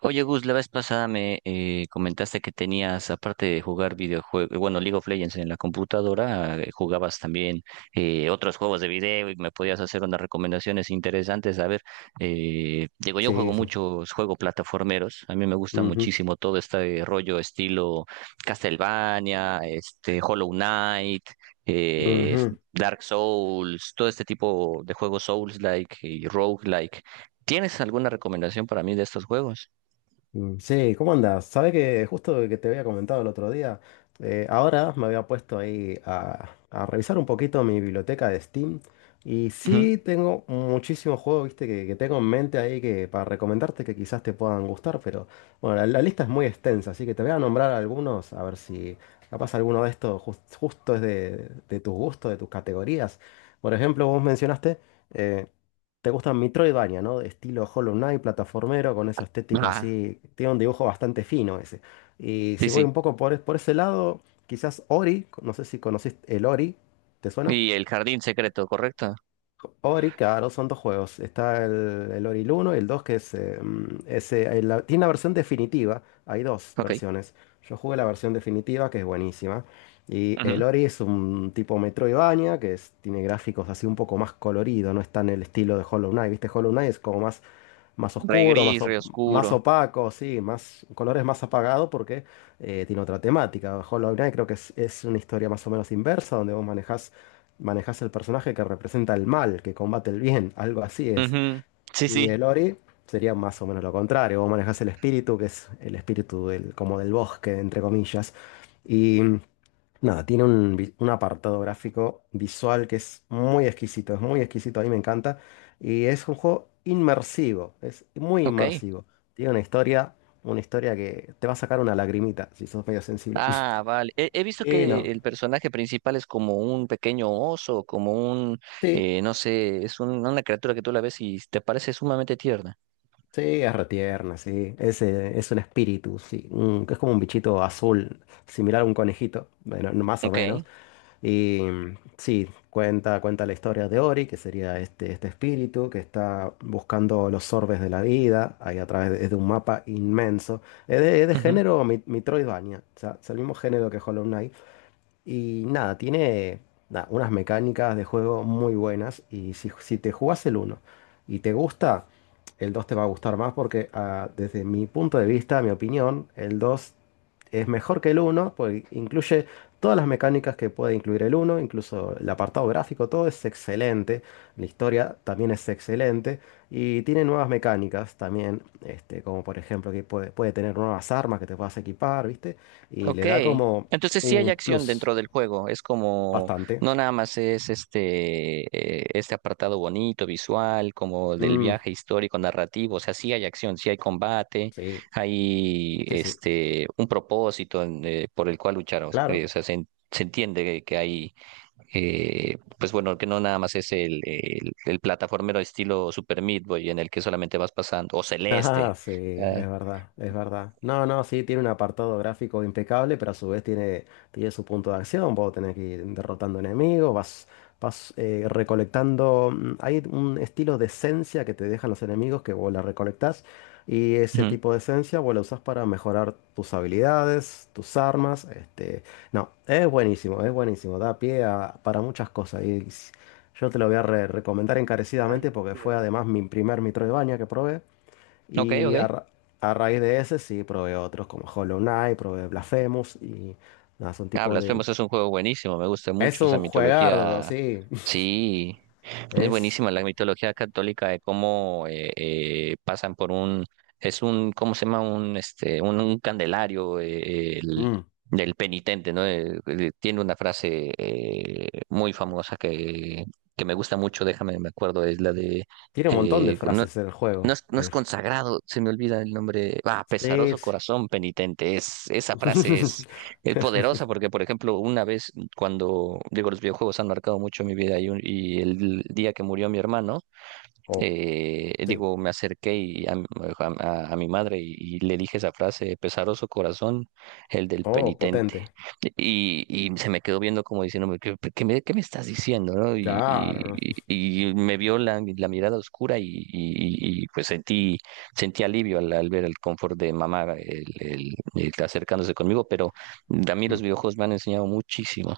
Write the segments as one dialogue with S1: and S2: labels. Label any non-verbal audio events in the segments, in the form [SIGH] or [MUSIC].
S1: Oye, Gus, la vez pasada me comentaste que tenías, aparte de jugar videojuegos, bueno, League of Legends en la computadora, jugabas también otros juegos de video y me podías hacer unas recomendaciones interesantes. A ver, digo, yo juego
S2: Sí.
S1: muchos juegos plataformeros. A mí me gusta
S2: Ujú,
S1: muchísimo todo este rollo estilo Castlevania, este, Hollow Knight. eh,
S2: ujú.
S1: Dark Souls, todo este tipo de juegos Souls-like y Roguelike. ¿Tienes alguna recomendación para mí de estos juegos?
S2: Sí, ¿cómo andas? Sabes que justo que te había comentado el otro día, ahora me había puesto ahí a revisar un poquito mi biblioteca de Steam y
S1: Ujú.
S2: sí tengo muchísimos juegos, viste, que tengo en mente ahí que para recomendarte que quizás te puedan gustar, pero bueno, la lista es muy extensa, así que te voy a nombrar algunos, a ver si capaz alguno de justo es de tus gustos, de tus categorías. Por ejemplo, vos mencionaste... eh, Te gustan Metroidvania, ¿no? De estilo Hollow Knight, plataformero, con esa estética
S1: Ajá,
S2: así. Tiene un dibujo bastante fino ese. Y
S1: sí,
S2: si voy
S1: sí.
S2: un poco por ese lado, quizás Ori, no sé si conociste el Ori, ¿te suena?
S1: ¿Y el jardín secreto, correcto?
S2: Ori, claro, son dos juegos. Está el Ori 1 y el 2 que es, mm, es, la- tiene una versión definitiva. Hay dos
S1: Ok.
S2: versiones. Yo jugué la versión definitiva, que es buenísima. Y
S1: Ujú.
S2: el Ori es un tipo Metroidvania, tiene gráficos así un poco más colorido, no está en el estilo de Hollow Knight. ¿Viste? Hollow Knight es como más, más
S1: Rey
S2: oscuro,
S1: gris, rey
S2: más
S1: oscuro.
S2: opaco, sí, más colores más apagados porque tiene otra temática. Hollow Knight creo que es una historia más o menos inversa, donde vos manejás manejas el personaje que representa el mal, que combate el bien, algo así es.
S1: Ujú. Sí,
S2: Y
S1: sí.
S2: el Ori sería más o menos lo contrario, vos manejas el espíritu, que es el espíritu del, como del bosque, entre comillas. Y nada, tiene un apartado gráfico visual que es muy exquisito, a mí me encanta. Y es un juego inmersivo, es muy
S1: Ok.
S2: inmersivo. Tiene una historia que te va a sacar una lagrimita si sos medio sensible. [LAUGHS]
S1: Ah, vale. He visto
S2: Y no.
S1: que el personaje principal es como un pequeño oso, como un,
S2: Sí,
S1: no sé, es una criatura que tú la ves y te parece sumamente tierna.
S2: sí, es retierna, sí. Es un espíritu, sí. Mm, que es como un bichito azul, similar a un conejito, bueno, no, más o menos.
S1: Ok.
S2: Y sí, cuenta la historia de Ori, que sería este espíritu que está buscando los orbes de la vida, ahí a través de un mapa inmenso. Es de género Metroidvania, o sea, es el mismo género que Hollow Knight, y nada, tiene nada, unas mecánicas de juego muy buenas. Y si te jugás el uno y te gusta, el 2 te va a gustar más porque desde mi punto de vista, mi opinión, el 2 es mejor que el uno porque incluye todas las mecánicas que puede incluir el uno incluso el apartado gráfico, todo es excelente. La historia también es excelente. Y tiene nuevas mecánicas también, este, como por ejemplo que puede tener nuevas armas que te puedas equipar, ¿viste? Y le
S1: Ok,
S2: da como
S1: entonces sí hay
S2: un
S1: acción
S2: plus.
S1: dentro del juego, es como,
S2: Bastante.
S1: no nada más es este, este apartado bonito, visual, como del
S2: Mm,
S1: viaje histórico, narrativo. O sea, sí hay acción, sí hay combate,
S2: sí,
S1: hay
S2: sí, sí.
S1: este, un propósito en, por el cual luchar,
S2: Claro.
S1: o sea, se, se entiende que hay, pues bueno, que no nada más es el plataformero estilo Super Meat Boy en el que solamente vas pasando, o Celeste.
S2: Ah, sí, es
S1: ah,
S2: verdad, es verdad. No, no, sí, tiene un apartado gráfico impecable, pero a su vez tiene, tiene su punto de acción. Vos tenés que ir derrotando enemigos, vas recolectando. Mm, hay un estilo de esencia que te dejan los enemigos que vos la recolectás. Y ese
S1: Ujú.
S2: tipo de esencia vos la usás para mejorar tus habilidades, tus armas. Este, no, es buenísimo, es buenísimo. Da para muchas cosas. Yo te lo voy a recomendar encarecidamente porque fue además mi primer Metroidvania que probé.
S1: Ok,
S2: Y
S1: ok.
S2: a raíz de ese sí probé otros como Hollow Knight, probé Blasphemous y nada, son
S1: Ah,
S2: tipo de...
S1: Blasphemous es un juego buenísimo, me gusta
S2: Es
S1: mucho esa
S2: un juegardo,
S1: mitología.
S2: sí. [LAUGHS]
S1: Sí, es
S2: Es...
S1: buenísima la mitología católica de cómo pasan por un, es un, ¿cómo se llama? Un, este, un candelario
S2: Mm,
S1: del penitente, ¿no? Tiene una frase muy famosa que me gusta mucho. Déjame, me acuerdo, es la de,
S2: tiene un montón de
S1: eh, no-
S2: frases en el
S1: no
S2: juego.
S1: es, no es
S2: El...
S1: consagrado, se me olvida el nombre. Ah, pesaroso
S2: Sí.
S1: corazón penitente. Es, esa frase
S2: Sí.
S1: es poderosa porque,
S2: [LAUGHS]
S1: por ejemplo, una vez cuando, digo, los videojuegos han marcado mucho mi vida y, y el día que murió mi hermano,
S2: Oh, sí.
S1: digo, me acerqué mi madre y le dije esa frase: pesaroso corazón, el del
S2: Oh,
S1: penitente.
S2: potente.
S1: Y, y se me quedó viendo como diciéndome, ¿qué, qué me estás diciendo, no?
S2: Claro.
S1: Y, y me vio la, la mirada oscura y, pues sentí, sentí alivio al, al ver el confort de mamá el acercándose conmigo. Pero a mí
S2: ¿No?
S1: los
S2: Mm.
S1: videojuegos me han enseñado muchísimo.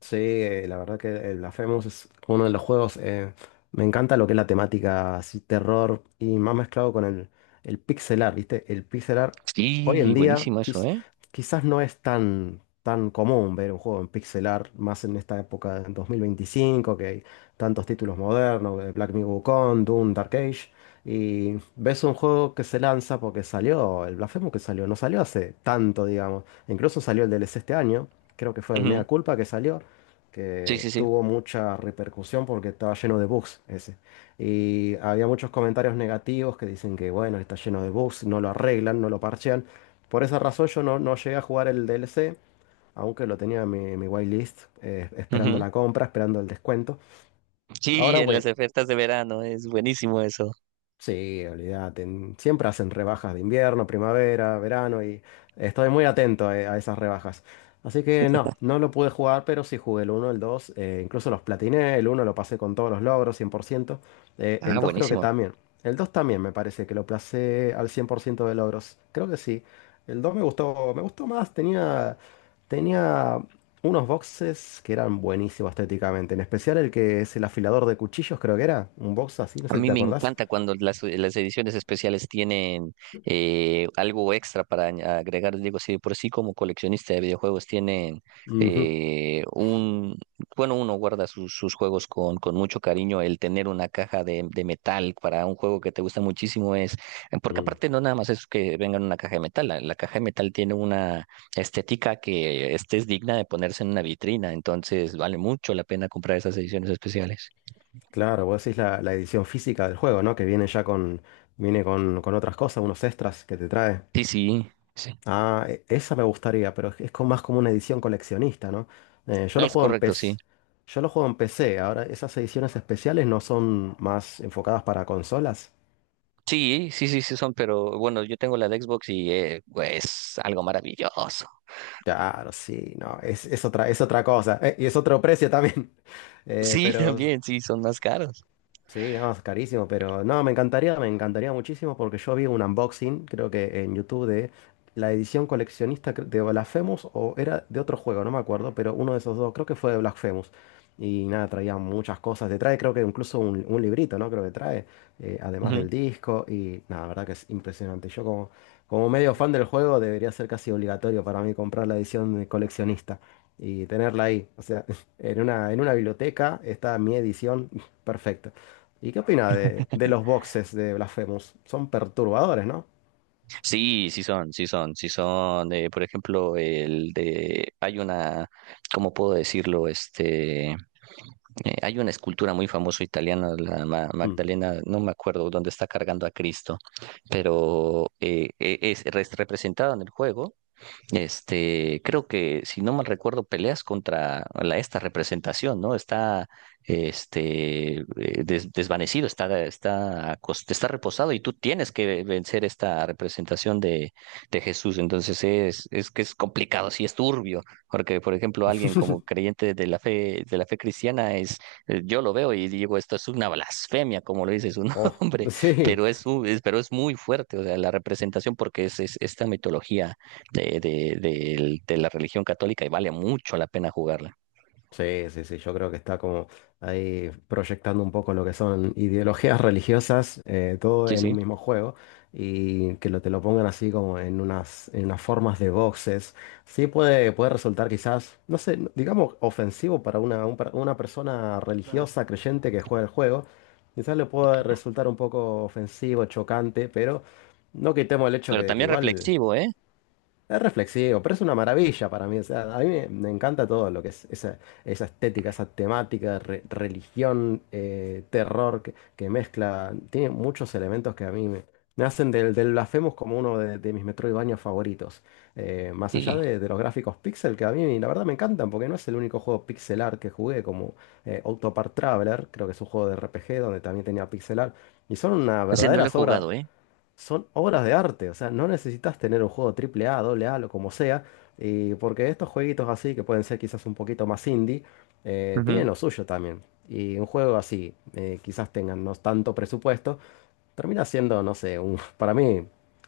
S2: Sí, la verdad que el Blasphemous es uno de los juegos. Eh, me encanta lo que es la temática así, terror y más mezclado con el pixel art, ¿viste? El pixel art hoy en
S1: Sí,
S2: día
S1: buenísimo eso,
S2: quiz-
S1: ¿eh?
S2: Quizás no es tan, tan común ver un juego en pixel art, más en esta época en 2025 que hay tantos títulos modernos, Black Myth Wukong, Doom, Dark Age. Y ves un juego que se lanza porque salió, el Blasphemous que salió, no salió hace tanto, digamos. Incluso salió el DLC este año, creo que fue el
S1: Ujú.
S2: Mea Culpa que salió
S1: Sí,
S2: que
S1: sí, sí.
S2: tuvo mucha repercusión porque estaba lleno de bugs ese. Y había muchos comentarios negativos que dicen que, bueno, está lleno de bugs, no lo arreglan, no lo parchean. Por esa razón yo no llegué a jugar el DLC, aunque lo tenía en en mi whitelist, esperando
S1: Ujú.
S2: la compra, esperando el descuento.
S1: Sí,
S2: Ahora,
S1: en
S2: voy
S1: las ofertas de verano es buenísimo eso.
S2: Sí, olvídate. Siempre hacen rebajas de invierno, primavera, verano y estoy muy atento a esas rebajas. Así que no, no lo pude jugar, pero sí jugué el uno, el 2, incluso los platiné, el uno lo pasé con todos los logros, 100%. Eh, el
S1: Ah,
S2: 2 creo que
S1: buenísimo.
S2: también. El 2 también me parece que lo pasé al 100% de logros. Creo que sí. El 2 me gustó más, tenía, tenía unos boxes que eran buenísimos estéticamente, en especial el que es el afilador de cuchillos, creo que era, un box así, no
S1: A
S2: sé si
S1: mí
S2: te
S1: me
S2: acordás.
S1: encanta cuando las ediciones especiales tienen algo extra para agregar. Digo, si de por sí como coleccionista de videojuegos tienen
S2: Ujú,
S1: eh, un, bueno, uno guarda sus, sus juegos con mucho cariño. El tener una caja de metal para un juego que te gusta muchísimo es, porque
S2: mm.
S1: aparte no nada más es que venga en una caja de metal. La caja de metal tiene una estética que este es digna de ponerse en una vitrina. Entonces vale mucho la pena comprar esas ediciones especiales.
S2: Claro, vos decís la edición física del juego, ¿no? Que viene ya con, viene con otras cosas, unos extras que te trae.
S1: Sí, sí. Sí.
S2: Ah, esa me gustaría, pero es más como una edición coleccionista, ¿no? Yo lo
S1: Es
S2: juego en
S1: correcto, sí.
S2: PC, yo lo juego en PC. Ahora, esas ediciones especiales no son más enfocadas para consolas.
S1: Sí, sí, sí, sí son, pero bueno, yo tengo la de Xbox y pues, es algo maravilloso.
S2: Claro, sí, no, es otra cosa. Eh, y es otro precio también. [LAUGHS]
S1: Sí, [LAUGHS]
S2: Pero
S1: también, sí, son más caros.
S2: sí, no, es carísimo, pero no, me encantaría muchísimo porque yo vi un unboxing, creo que en YouTube, de la edición coleccionista de Blasphemous o era de otro juego, no me acuerdo, pero uno de esos dos, creo que fue de Blasphemous. Y nada, traía muchas cosas. Te trae, creo que incluso un librito, ¿no? Creo que trae, además
S1: Ujú.
S2: del disco. Y nada, la verdad que es impresionante. Yo como, como medio fan del juego debería ser casi obligatorio para mí comprar la edición de coleccionista y tenerla ahí. O sea, [LAUGHS] en una biblioteca está mi edición [LAUGHS] perfecta. ¿Y qué opina de los boxes de Blasphemous? Son perturbadores, ¿no?
S1: Sí, sí son, sí son, sí son. Por ejemplo, el de, hay una, ¿cómo puedo decirlo? Este, eh, hay una escultura muy famosa italiana, la
S2: Mm.
S1: Magdalena, no me acuerdo dónde, está cargando a Cristo, pero es, representado en el juego este. Creo que, si no mal recuerdo, peleas contra la, esta representación, ¿no? Está, este, desvanecido, está, está, está reposado y tú tienes que vencer esta representación de Jesús. Entonces es que es complicado, sí es turbio, porque, por ejemplo, alguien como
S2: [LAUGHS]
S1: creyente de la fe cristiana es, yo lo veo y digo, esto es una blasfemia, como lo dice su
S2: Oh,
S1: [LAUGHS] nombre,
S2: sí.
S1: pero es, pero es muy fuerte. O sea, la representación, porque es esta mitología de la religión católica y vale mucho la pena jugarla.
S2: Sí, sí, sí, yo creo que está como ahí proyectando un poco lo que son ideologías religiosas, todo
S1: Sí,
S2: en
S1: sí.
S2: un mismo juego, y que lo, te lo pongan así como en unas formas de boxes. Sí puede, puede resultar quizás, no sé, digamos ofensivo para una persona
S1: Claro.
S2: religiosa, creyente que juega el juego. Quizás le pueda resultar un poco ofensivo, chocante, pero no quitemos el hecho
S1: ¿Pero
S2: que
S1: también
S2: igual...
S1: reflexivo, eh?
S2: Es reflexivo, pero es una maravilla para mí. O sea, a mí me, me encanta todo lo que es esa, esa estética, esa temática, religión, terror que mezcla. Tiene muchos elementos que a mí me, me hacen del Blasphemous como uno de mis Metroidvania favoritos. Más allá
S1: Sí.
S2: de los gráficos pixel, que a mí la verdad me encantan, porque no es el único juego pixel art que jugué, como Octopart Traveler, creo que es un juego de RPG donde también tenía pixel art. Y son una
S1: Ese no
S2: verdadera
S1: lo he
S2: obra
S1: jugado, eh.
S2: Son obras de arte, o sea, no necesitas tener un juego triple A, doble A, lo como sea, y porque estos jueguitos así, que pueden ser quizás un poquito más indie,
S1: Ujú.
S2: tienen lo suyo también. Y un juego así, quizás tengan no tanto presupuesto, termina siendo, no sé, un, [LAUGHS] para mí,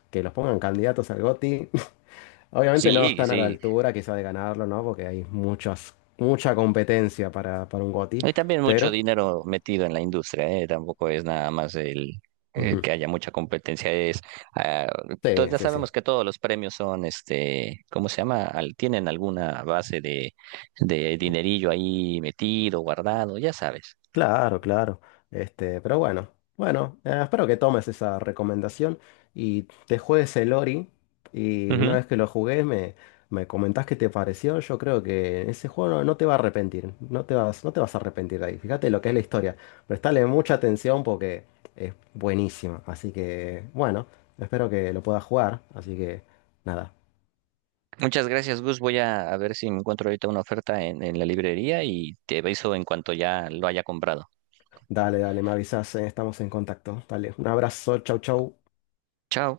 S2: que los pongan candidatos al GOTY, [LAUGHS] obviamente no
S1: Sí,
S2: están a la
S1: sí.
S2: altura quizás de ganarlo, ¿no? Porque hay muchas, mucha competencia para un GOTY,
S1: Hay también mucho
S2: pero...
S1: dinero metido en la industria, ¿eh? Tampoco es nada más el
S2: Ujú,
S1: que haya mucha competencia. Es, ah,
S2: sí,
S1: ya
S2: sí, sí.
S1: sabemos que todos los premios son, este, ¿cómo se llama? Tienen alguna base de dinerillo ahí metido, guardado, ya sabes.
S2: Claro, claro. Este, pero bueno, bueno, espero que tomes esa recomendación y te juegues el Ori. Y una vez que lo jugué, me comentás qué te pareció. Yo creo que ese juego no, no te va a arrepentir. No te vas, no te vas a arrepentir de ahí. Fíjate lo que es la historia. Prestale mucha atención porque es buenísima. Así que, bueno, espero que lo puedas jugar. Así que, nada.
S1: Muchas gracias, Gus. Voy a ver si me encuentro ahorita una oferta en la librería y te aviso en cuanto ya lo haya comprado.
S2: Dale, dale, me avisas, estamos en contacto. Dale, un abrazo, chau, chau.
S1: Chao.